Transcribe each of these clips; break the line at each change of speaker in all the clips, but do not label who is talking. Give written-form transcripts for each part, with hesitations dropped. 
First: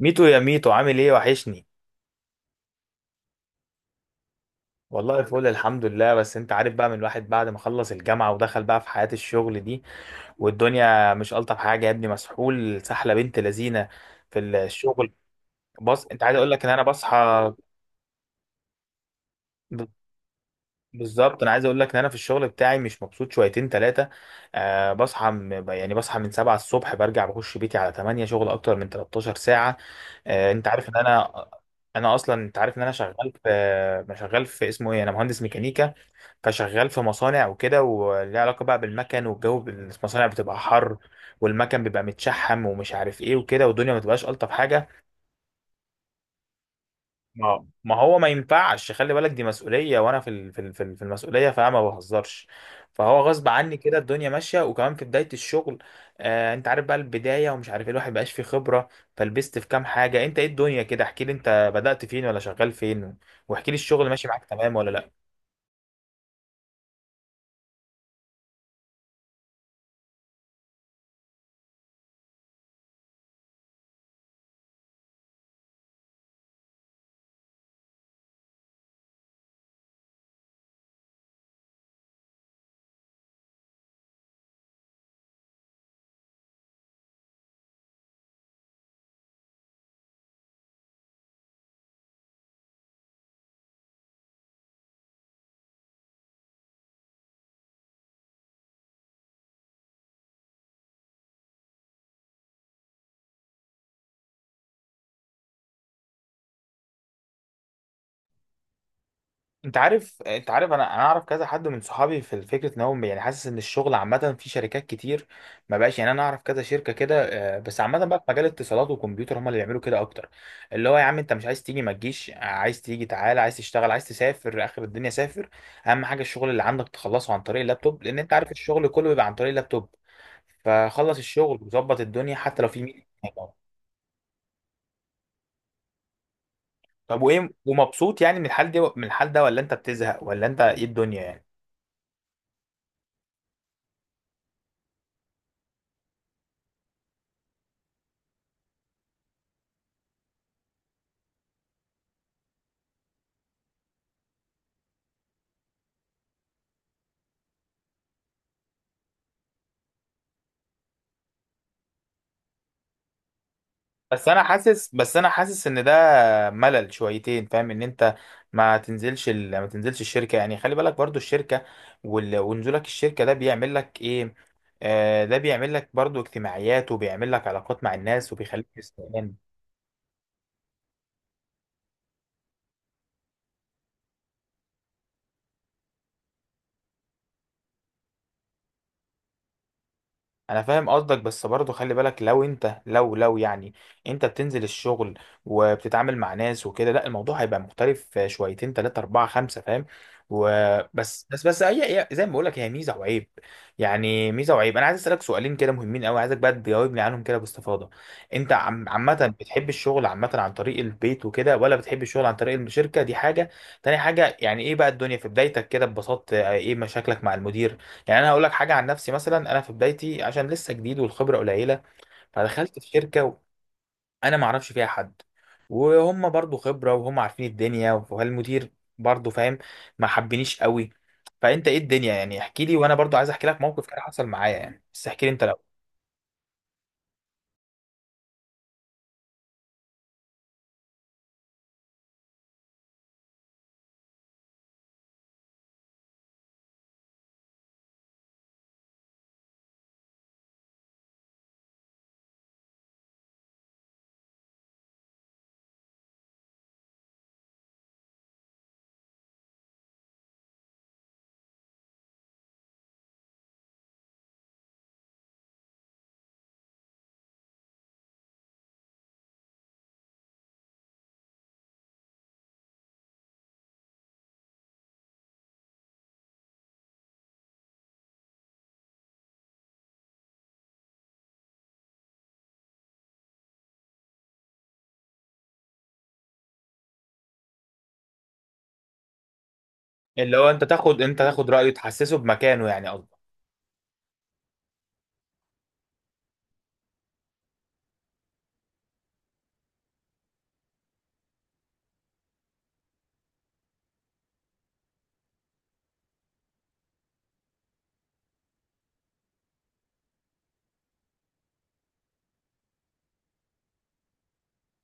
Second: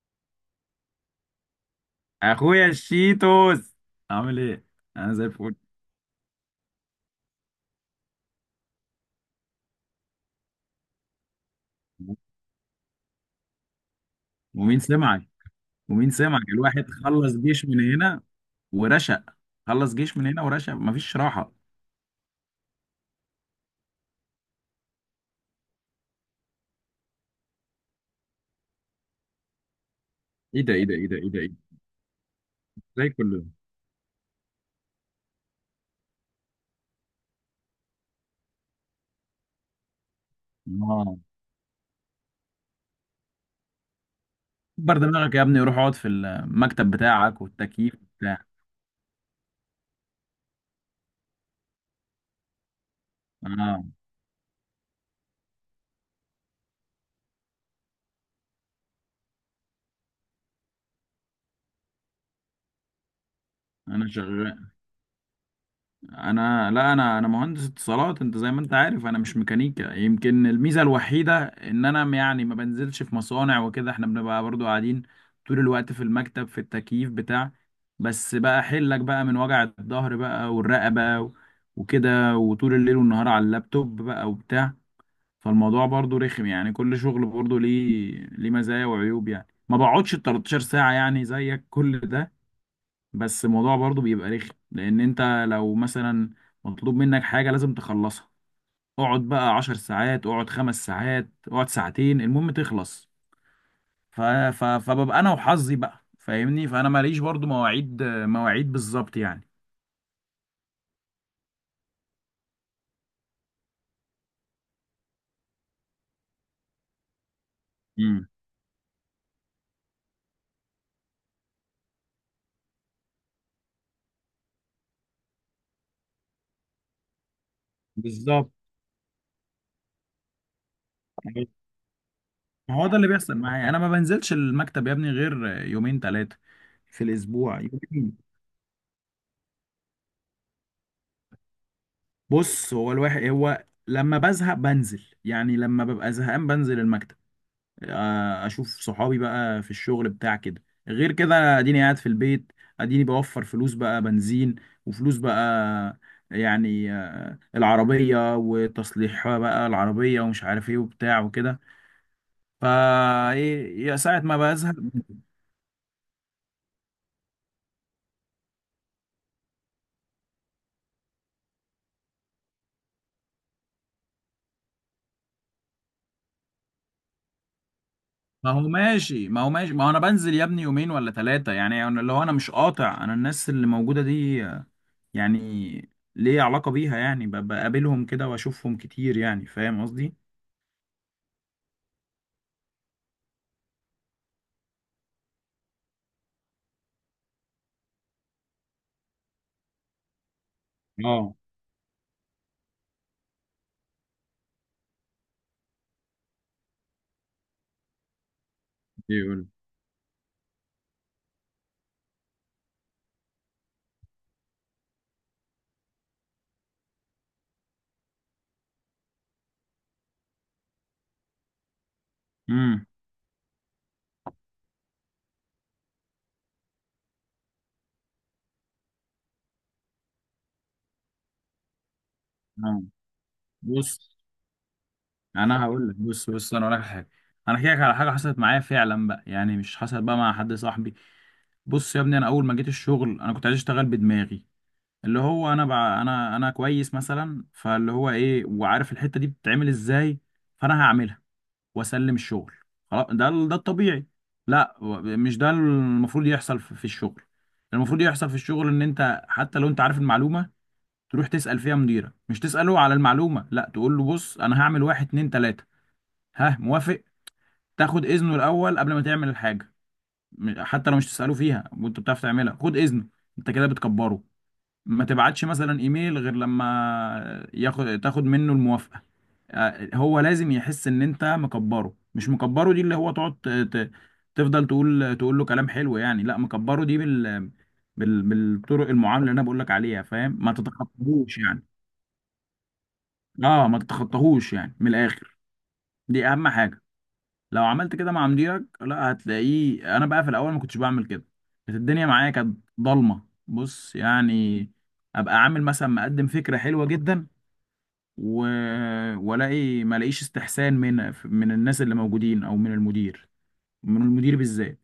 ميتو يا ميتو، عامل ايه؟ وحشني.
اخويا الشيتوس، عامل ايه؟ انا
والله
زي
فل،
الفل.
الحمد لله. بس انت عارف بقى، من الواحد بعد ما خلص الجامعة ودخل بقى في حياة الشغل دي، والدنيا مش ألطف حاجة يا ابني. مسحول سحلة بنت لذينة في
ومين
الشغل.
سمعك
بص،
ومين
انت عايز
سمعك
اقول لك ان انا
الواحد خلص
بصحى
جيش من هنا ورشق،
ب-
خلص جيش من هنا ورشق مفيش
بالظبط. انا
راحه.
عايز اقول لك ان انا في الشغل بتاعي مش مبسوط شويتين ثلاثة. أه، بصحى يعني بصحى من 7 الصبح، برجع بخش بيتي على 8، شغل اكتر من 13 ساعة. أه
ايه
انت
ده، ايه
عارف
ده،
ان
ايه ده، ايه ده،
انا،
ايه ده!
اصلا انت عارف ان انا
زي
شغال
كل
في، انا شغال في اسمه ايه، انا مهندس ميكانيكا. فشغال في مصانع وكده، وليه علاقة بقى بالمكن والجو المصانع بتبقى
يوم.
حر،
اه،
والمكن بيبقى متشحم ومش عارف ايه وكده، والدنيا ما تبقاش ألطف حاجة.
كبر دماغك يا ابني، روح اقعد في المكتب بتاعك
ما
والتكييف
هو ما
بتاعك.
ينفعش، خلي بالك دي مسؤولية، وانا في المسؤولية، فانا ما بهزرش. فهو غصب عني
اه،
كده الدنيا ماشية، وكمان في بداية الشغل. آه انت عارف بقى البداية ومش عارف ايه، الواحد مبقاش فيه خبرة، فلبست في كام حاجة. انت ايه الدنيا كده؟ احكي لي انت بدأت فين ولا شغال فين، واحكي لي
انا
الشغل ماشي معاك
شغال.
تمام ولا لا.
انا، لا، انا مهندس اتصالات، انت زي ما انت عارف انا مش ميكانيكا. يمكن الميزه الوحيده ان انا يعني ما بنزلش في مصانع وكده، احنا بنبقى برضو قاعدين طول الوقت في المكتب، في التكييف بتاع. بس بقى حلك بقى من وجع الظهر بقى والرقبه وكده، وطول الليل والنهار على اللابتوب بقى وبتاع. فالموضوع برضو رخم يعني، كل شغل برضو ليه مزايا وعيوب، يعني ما بقعدش 13 ساعه يعني زيك كل ده. بس الموضوع برضو بيبقى رخم لان انت لو مثلا مطلوب منك حاجة لازم تخلصها. اقعد بقى عشر ساعات، اقعد خمس ساعات، اقعد ساعتين، المهم تخلص. ف... فببقى انا وحظي بقى، فاهمني؟ فانا ماليش برضو مواعيد، مواعيد بالظبط يعني.
انت عارف، انت عارف انا اعرف كذا حد من صحابي، في فكره ان هو يعني حاسس ان الشغل عامه في شركات كتير ما بقاش يعني، انا اعرف كذا شركه كده. آه، بس عامه بقى في
امم
مجال الاتصالات والكمبيوتر هم اللي بيعملوا كده اكتر. اللي هو يا عم، انت مش عايز تيجي ما تجيش، عايز تيجي تعالى، عايز تشتغل، عايز تسافر اخر الدنيا سافر. اهم حاجه الشغل اللي عندك تخلصه عن طريق اللابتوب، لان انت عارف
بالظبط.
الشغل كله بيبقى عن طريق اللابتوب. فخلص الشغل وظبط الدنيا حتى لو
ما
في
هو ده
ميتنج.
اللي بيحصل معايا، انا ما بنزلش المكتب يا ابني غير يومين ثلاثة في
طب وايه؟
الاسبوع، يومين.
ومبسوط يعني من الحال دي، من الحال ده؟ ولا انت بتزهق؟ ولا انت ايه الدنيا يعني؟
بص، هو الواحد هو لما بزهق بنزل، يعني لما ببقى زهقان بنزل المكتب. آه، اشوف صحابي بقى في الشغل بتاع كده. غير كده أنا اديني قاعد في البيت، اديني بوفر فلوس بقى بنزين، وفلوس بقى يعني، آه، العربية وتصليح بقى العربية ومش عارف ايه وبتاع وكده. فا ايه يا ساعة ما بزهق.
بس انا حاسس ان ده ملل شويتين، فاهم؟ ان انت ما تنزلش الشركه، يعني خلي بالك برضو الشركه ونزولك الشركه ده بيعمل لك ايه. آه ده بيعمل لك برضو اجتماعيات، وبيعمل لك علاقات مع الناس
ما هو
وبيخليك.
ماشي ما هو ماشي ما هو انا بنزل يا ابني يومين ولا ثلاثة يعني. لو انا مش قاطع، انا الناس اللي موجودة دي آه، يعني ليه علاقة بيها، يعني بقابلهم كده واشوفهم كتير، يعني فاهم قصدي؟
انا فاهم قصدك، بس برضه خلي بالك، لو انت لو يعني انت بتنزل الشغل وبتتعامل مع ناس وكده، لا الموضوع هيبقى مختلف شويتين تلاتة اربعة خمسة، فاهم؟ وبس
اه،
بس بس هي زي ما بقول لك، هي ميزة وعيب. يعني ميزة وعيب. انا عايز اسالك سؤالين كده مهمين قوي، عايزك بقى تجاوبني عنهم كده باستفاضة. انت عامة
ايوه،
بتحب الشغل عامة عن طريق البيت وكده، ولا بتحب الشغل عن طريق الشركة؟ دي حاجة. تاني حاجة، يعني ايه بقى الدنيا في بدايتك كده ببساطة؟ ايه مشاكلك مع المدير؟ يعني انا هقول لك حاجه عن نفسي. مثلا انا في بدايتي، عشان لسه جديد والخبره قليله، فدخلت
امم.
في شركه انا ما اعرفش فيها حد، وهم برضو خبره وهم عارفين الدنيا، والمدير برضو فاهم ما حبنيش قوي. فانت ايه الدنيا يعني؟ احكي لي، وانا برضو عايز احكي لك موقف
بص
كده حصل معايا يعني، بس احكي لي انت لو.
انا هقول لك، بص بص انا هقول لك على حاجه، انا احكي لك على حاجه حصلت معايا فعلا بقى، يعني مش حصلت بقى مع حد صاحبي. بص يا ابني، انا اول ما جيت الشغل انا كنت عايز اشتغل بدماغي، اللي هو انا بقى انا كويس مثلا، فاللي هو ايه وعارف الحته دي بتتعمل ازاي، فانا هعملها واسلم الشغل خلاص. ده الطبيعي. لا، مش ده المفروض يحصل في الشغل. المفروض يحصل في الشغل ان انت حتى لو انت عارف المعلومه، تروح تسأل فيها مديرك، مش تسأله على المعلومة، لا، تقول له بص انا هعمل واحد اتنين تلاتة، ها موافق؟ تاخد اذنه الاول قبل ما تعمل الحاجة. حتى لو مش تسأله فيها وانت بتعرف تعملها، خد اذنه، انت كده بتكبره. ما تبعتش مثلا ايميل غير لما تاخد منه الموافقة. آه، هو لازم يحس ان انت مكبره. مش مكبره دي اللي هو تقعد تفضل تقول له كلام حلو، يعني لا، مكبره دي بالطرق المعامله اللي انا بقول لك عليها،
اللي
فاهم؟
هو
ما
انت تاخد، انت
تتخطاهوش
تاخد
يعني.
رايه، تحسسه بمكانه يعني قصدي.
اه، ما تتخطاهوش يعني من الاخر، دي اهم حاجه. لو عملت كده مع مديرك، لا، هتلاقيه. انا بقى في الاول ما كنتش بعمل كده، كانت الدنيا معايا كانت ضلمه، بص يعني. ابقى عامل مثلا مقدم فكره حلوه جدا و... والاقي ما الاقيش استحسان من الناس اللي موجودين او من المدير بالذات.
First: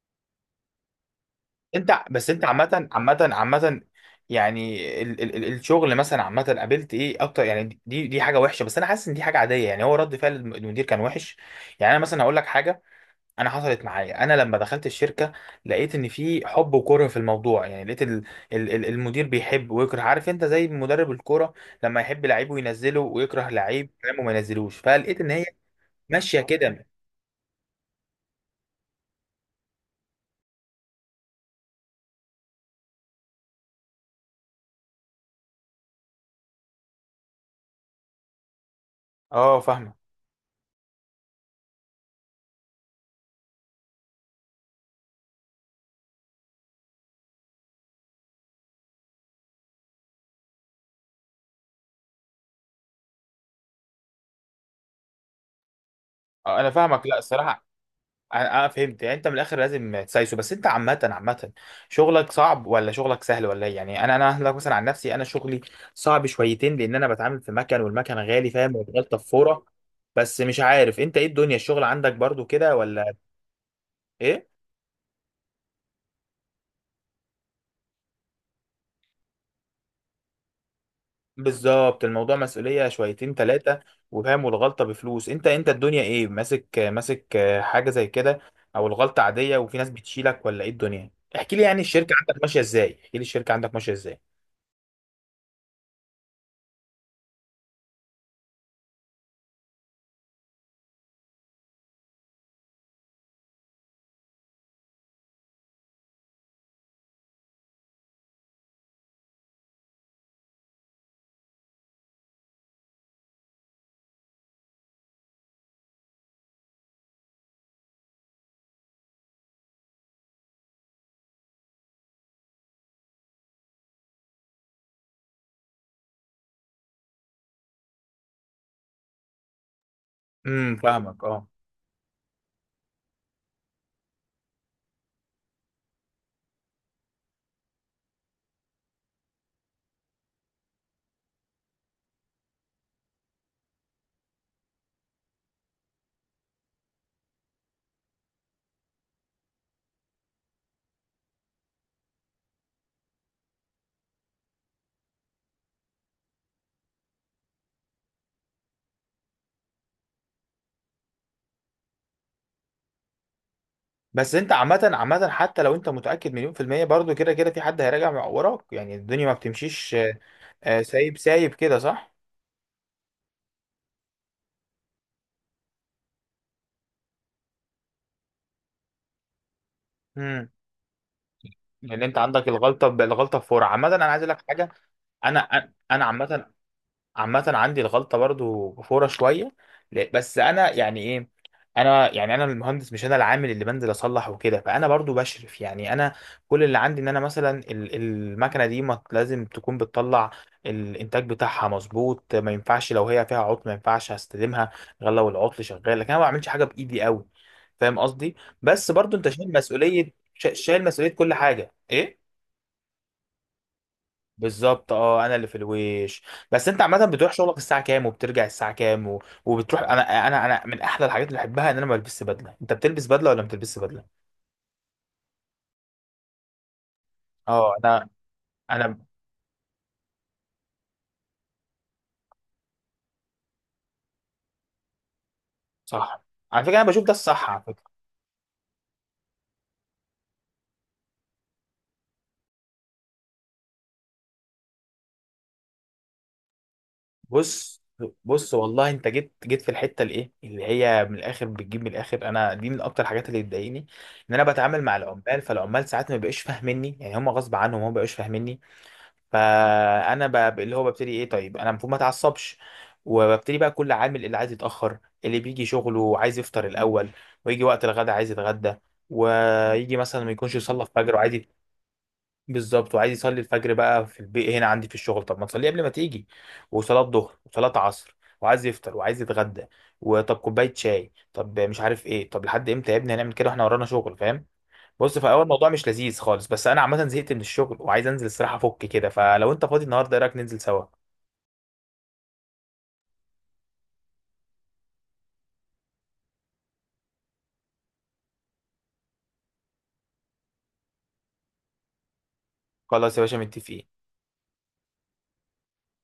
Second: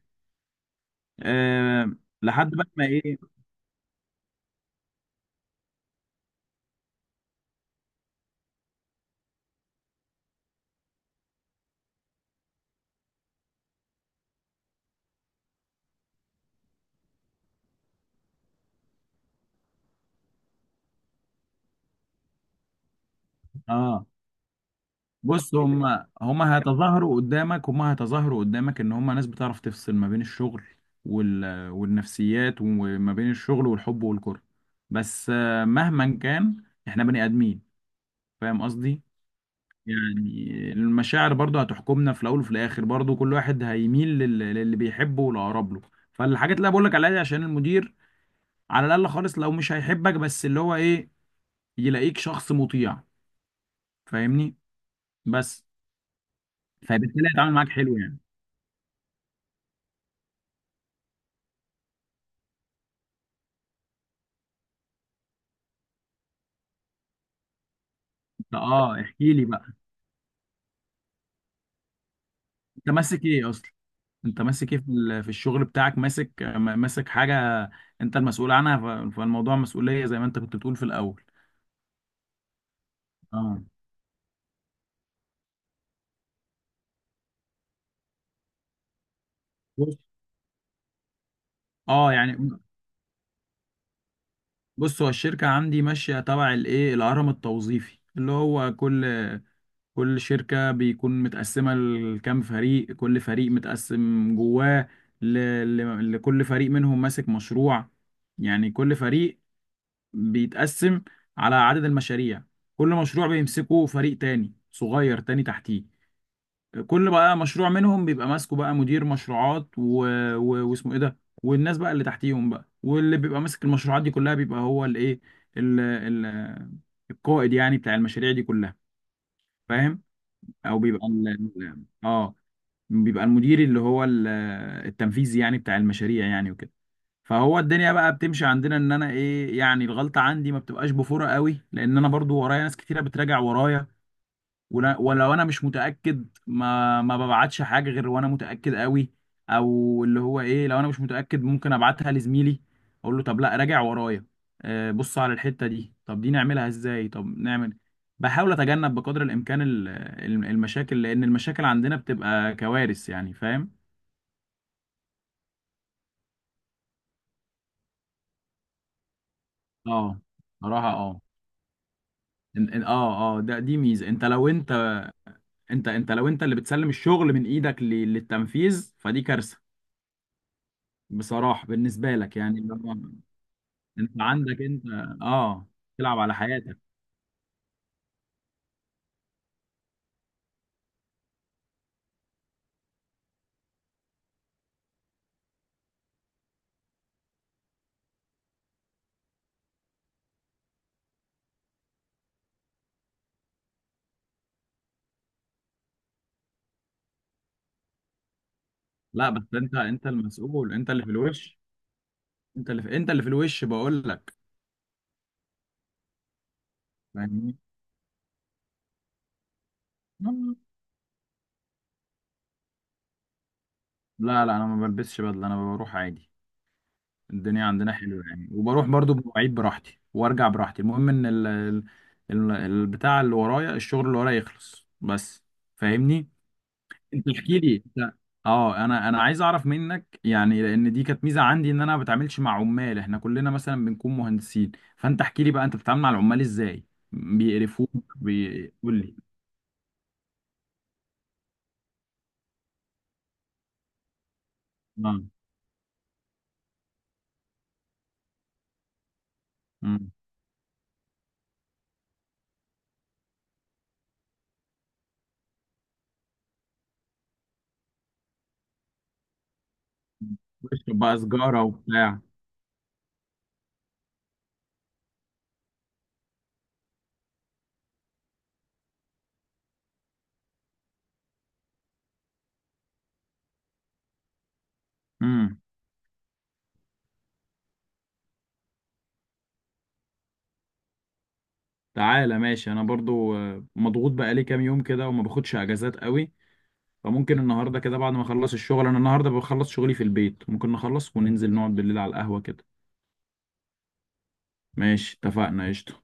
أه...
انت بس، انت
لحد بقى ما
عامة
ايه.
عامة عامة، يعني الشغل مثلا عامة قابلت ايه اكتر؟ يعني دي حاجة وحشة، بس انا حاسس ان دي حاجة عادية يعني، هو رد فعل المدير كان وحش. يعني انا مثلا هقول لك حاجة. انا حصلت معايا انا لما دخلت الشركة، لقيت ان في حب وكره في الموضوع. يعني لقيت ال ال ال المدير بيحب ويكره، عارف انت زي مدرب الكورة، لما يحب لعيبه ينزله ويكره لعيب
اه،
كلامه ما ينزلوش. فلقيت ان هي
بص، هم
ماشية
هم
كده.
هيتظاهروا قدامك، هم هيتظاهروا قدامك ان هم ناس بتعرف تفصل ما بين الشغل والنفسيات، وما بين الشغل والحب والكره. بس آه، مهما كان احنا بني ادمين، فاهم قصدي؟
اه فاهمة.
يعني المشاعر برضو هتحكمنا في الاول وفي الاخر، برضو كل واحد هيميل للي بيحبه والاقرب له. فالحاجات اللي أنا بقول لك عليها دي عشان المدير على الاقل خالص لو مش هيحبك، بس اللي هو ايه، يلاقيك شخص مطيع، فاهمني؟ بس
اه انا فاهمك، لا
فبالتالي هيتعامل
الصراحة
معاك حلو يعني.
اه. آه، فهمت. يعني انت من الاخر لازم تسايسه. بس انت عامه شغلك صعب ولا شغلك سهل ولا ايه يعني؟ انا هقولك مثلا عن نفسي، انا شغلي صعب شويتين، لان انا بتعامل في مكن والمكن غالي فاهم،
اه،
وبغلطه في
احكي لي
فوره.
بقى.
بس مش عارف انت ايه الدنيا، الشغل عندك برضو كده
انت
ولا
ماسك ايه اصلا؟ انت
ايه؟
ماسك ايه في في الشغل بتاعك؟ ماسك ماسك حاجه انت المسؤول عنها. فالموضوع مسؤوليه زي ما انت كنت بتقول في الاول.
بالظبط، الموضوع مسؤوليه شويتين
اه،
ثلاثه، وفاهم، والغلطه بفلوس. انت الدنيا ايه؟ ماسك، حاجه زي كده، او الغلطه عاديه وفي ناس
بص.
بتشيلك، ولا ايه الدنيا؟ احكي لي يعني
اه
الشركه
يعني،
عندك ماشيه ازاي، احكي لي الشركه عندك ماشيه ازاي.
بص، هو الشركه عندي ماشيه تبع الايه، الهرم التوظيفي اللي هو كل شركه بيكون متقسمه لكام فريق، كل فريق متقسم جواه ل... لكل فريق منهم ماسك مشروع. يعني كل فريق بيتقسم على عدد المشاريع، كل مشروع بيمسكه فريق تاني صغير تاني تحتيه. كل بقى مشروع منهم بيبقى ماسكه بقى مدير مشروعات واسمه ايه ده، والناس بقى اللي تحتيهم بقى. واللي بيبقى ماسك المشروعات دي كلها بيبقى هو الايه، ال... ال... القائد يعني بتاع المشاريع دي كلها، فاهم؟
امم،
او بيبقى
فاهمك
ال...
اه.
ال- اه بيبقى المدير اللي هو التنفيذي يعني بتاع المشاريع يعني وكده. فهو الدنيا بقى بتمشي عندنا، ان انا ايه يعني، الغلطه عندي ما بتبقاش بفورة قوي لان انا برضو ورايا ناس كتيره بتراجع ورايا. ولو انا مش متاكد، ما ببعتش حاجه غير وانا متاكد قوي، او اللي هو ايه، لو انا مش متاكد ممكن ابعتها لزميلي، اقول له طب لا، راجع ورايا. آه، بص على الحته دي، طب دي نعملها ازاي، طب نعمل. بحاول اتجنب بقدر الامكان المشاكل، لان المشاكل عندنا بتبقى كوارث يعني، فاهم؟
بس انت عامة حتى لو انت متأكد مليون في المية، برضو كده كده في حد هيراجع وراك يعني، الدنيا ما
اه،
بتمشيش. آه، آه،
صراحه
سايب
اه.
سايب كده صح؟
إن- إن- اه اه ده دي ميزه، انت لو انت اللي بتسلم الشغل من ايدك للتنفيذ، فدي كارثه،
امم.
بصراحه
لان
بالنسبه
انت
لك
عندك
يعني. اللي
الغلطة
هو
الغلطة بفور. عامة انا
انت
عايز اقول لك
عندك
حاجة.
انت
انا،
اه تلعب على
عامة
حياتك.
عندي الغلطة برضو فورة شوية. بس أنا يعني إيه، أنا يعني أنا المهندس، مش أنا العامل اللي بنزل أصلح وكده. فأنا برضو بشرف يعني، أنا كل اللي عندي إن أنا مثلا المكنة دي ما لازم تكون بتطلع الإنتاج بتاعها مظبوط. ما ينفعش لو هي فيها عطل، ما ينفعش هستلمها غير لو العطل شغال، لكن أنا ما بعملش حاجة بإيدي قوي، فاهم قصدي؟ بس برضو أنت
لا بس
شايل
انت
مسؤولية،
المسؤول،
شايل
انت اللي في
مسؤولية كل
الوش،
حاجة إيه.
انت اللي في الوش، بقول لك،
بالظبط اه، انا اللي في الويش. بس انت عامه بتروح شغلك
فاهمني؟
الساعه كام وبترجع الساعه كام وبتروح؟ انا، انا
آه.
انا من احلى الحاجات اللي بحبها ان انا ما بلبسش بدله، انت بتلبس بدله ولا ما بتلبسش بدله؟
لا لا، انا ما بلبسش بدله، انا بروح عادي. الدنيا
اه
عندنا
انا،
حلوه يعني، وبروح
انا
برضو بمواعيد براحتي وارجع براحتي، المهم ان البتاع اللي ورايا الشغل اللي ورايا يخلص بس،
صح
فاهمني؟
على فكره انا بشوف ده
انت
الصح،
احكي
على
لي،
فكره.
انت اه انا عايز اعرف منك، يعني لان دي كانت ميزه عندي ان انا ما بتعاملش مع عمال، احنا كلنا مثلا بنكون مهندسين. فانت احكي لي بقى، انت بتتعامل مع العمال ازاي؟
بص
بيقرفوك؟
بص والله
بيقول
انت
لي
جيت في الحته الايه، اللي هي من الاخر بتجيب من الاخر. انا دي من اكتر الحاجات اللي بتضايقني، ان انا بتعامل مع
اه،
العمال، فالعمال ساعات ما بيبقوش فاهميني يعني، هم غصب عنهم هم ما بيبقوش فاهميني.
امم
فانا اللي هو ببتدي ايه؟ طيب انا المفروض ما اتعصبش، وببتدي بقى كل عامل اللي عايز يتاخر، اللي بيجي شغله عايز يفطر الاول، ويجي وقت الغدا عايز يتغدى، ويجي مثلا ما يكونش يصلي
بشرب
الفجر
بقى
وعايز
سجاره وبتاع.
بالظبط، وعايز يصلي الفجر بقى في البيت هنا عندي في الشغل. طب ما تصلي قبل ما تيجي، وصلاه ظهر وصلاه عصر، وعايز يفطر وعايز يتغدى، وطب كوبايه شاي، طب مش عارف ايه، طب لحد امتى يا ابني هنعمل كده واحنا ورانا شغل، فاهم؟ بص في اول
امم
الموضوع مش لذيذ خالص، بس انا عامه زهقت من الشغل وعايز انزل الصراحه افك كده، فلو انت فاضي النهارده ايه رايك ننزل سوا؟
تعالى ماشي، انا برضو آه، مضغوط بقى لي كام يوم كده وما باخدش اجازات قوي، فممكن النهارده كده بعد ما اخلص الشغل، انا النهارده بخلص شغلي في البيت، ممكن نخلص وننزل نقعد بالليل على القهوه كده.
خلاص يا باشا، متفقين.
ماشي، اتفقنا قشطه.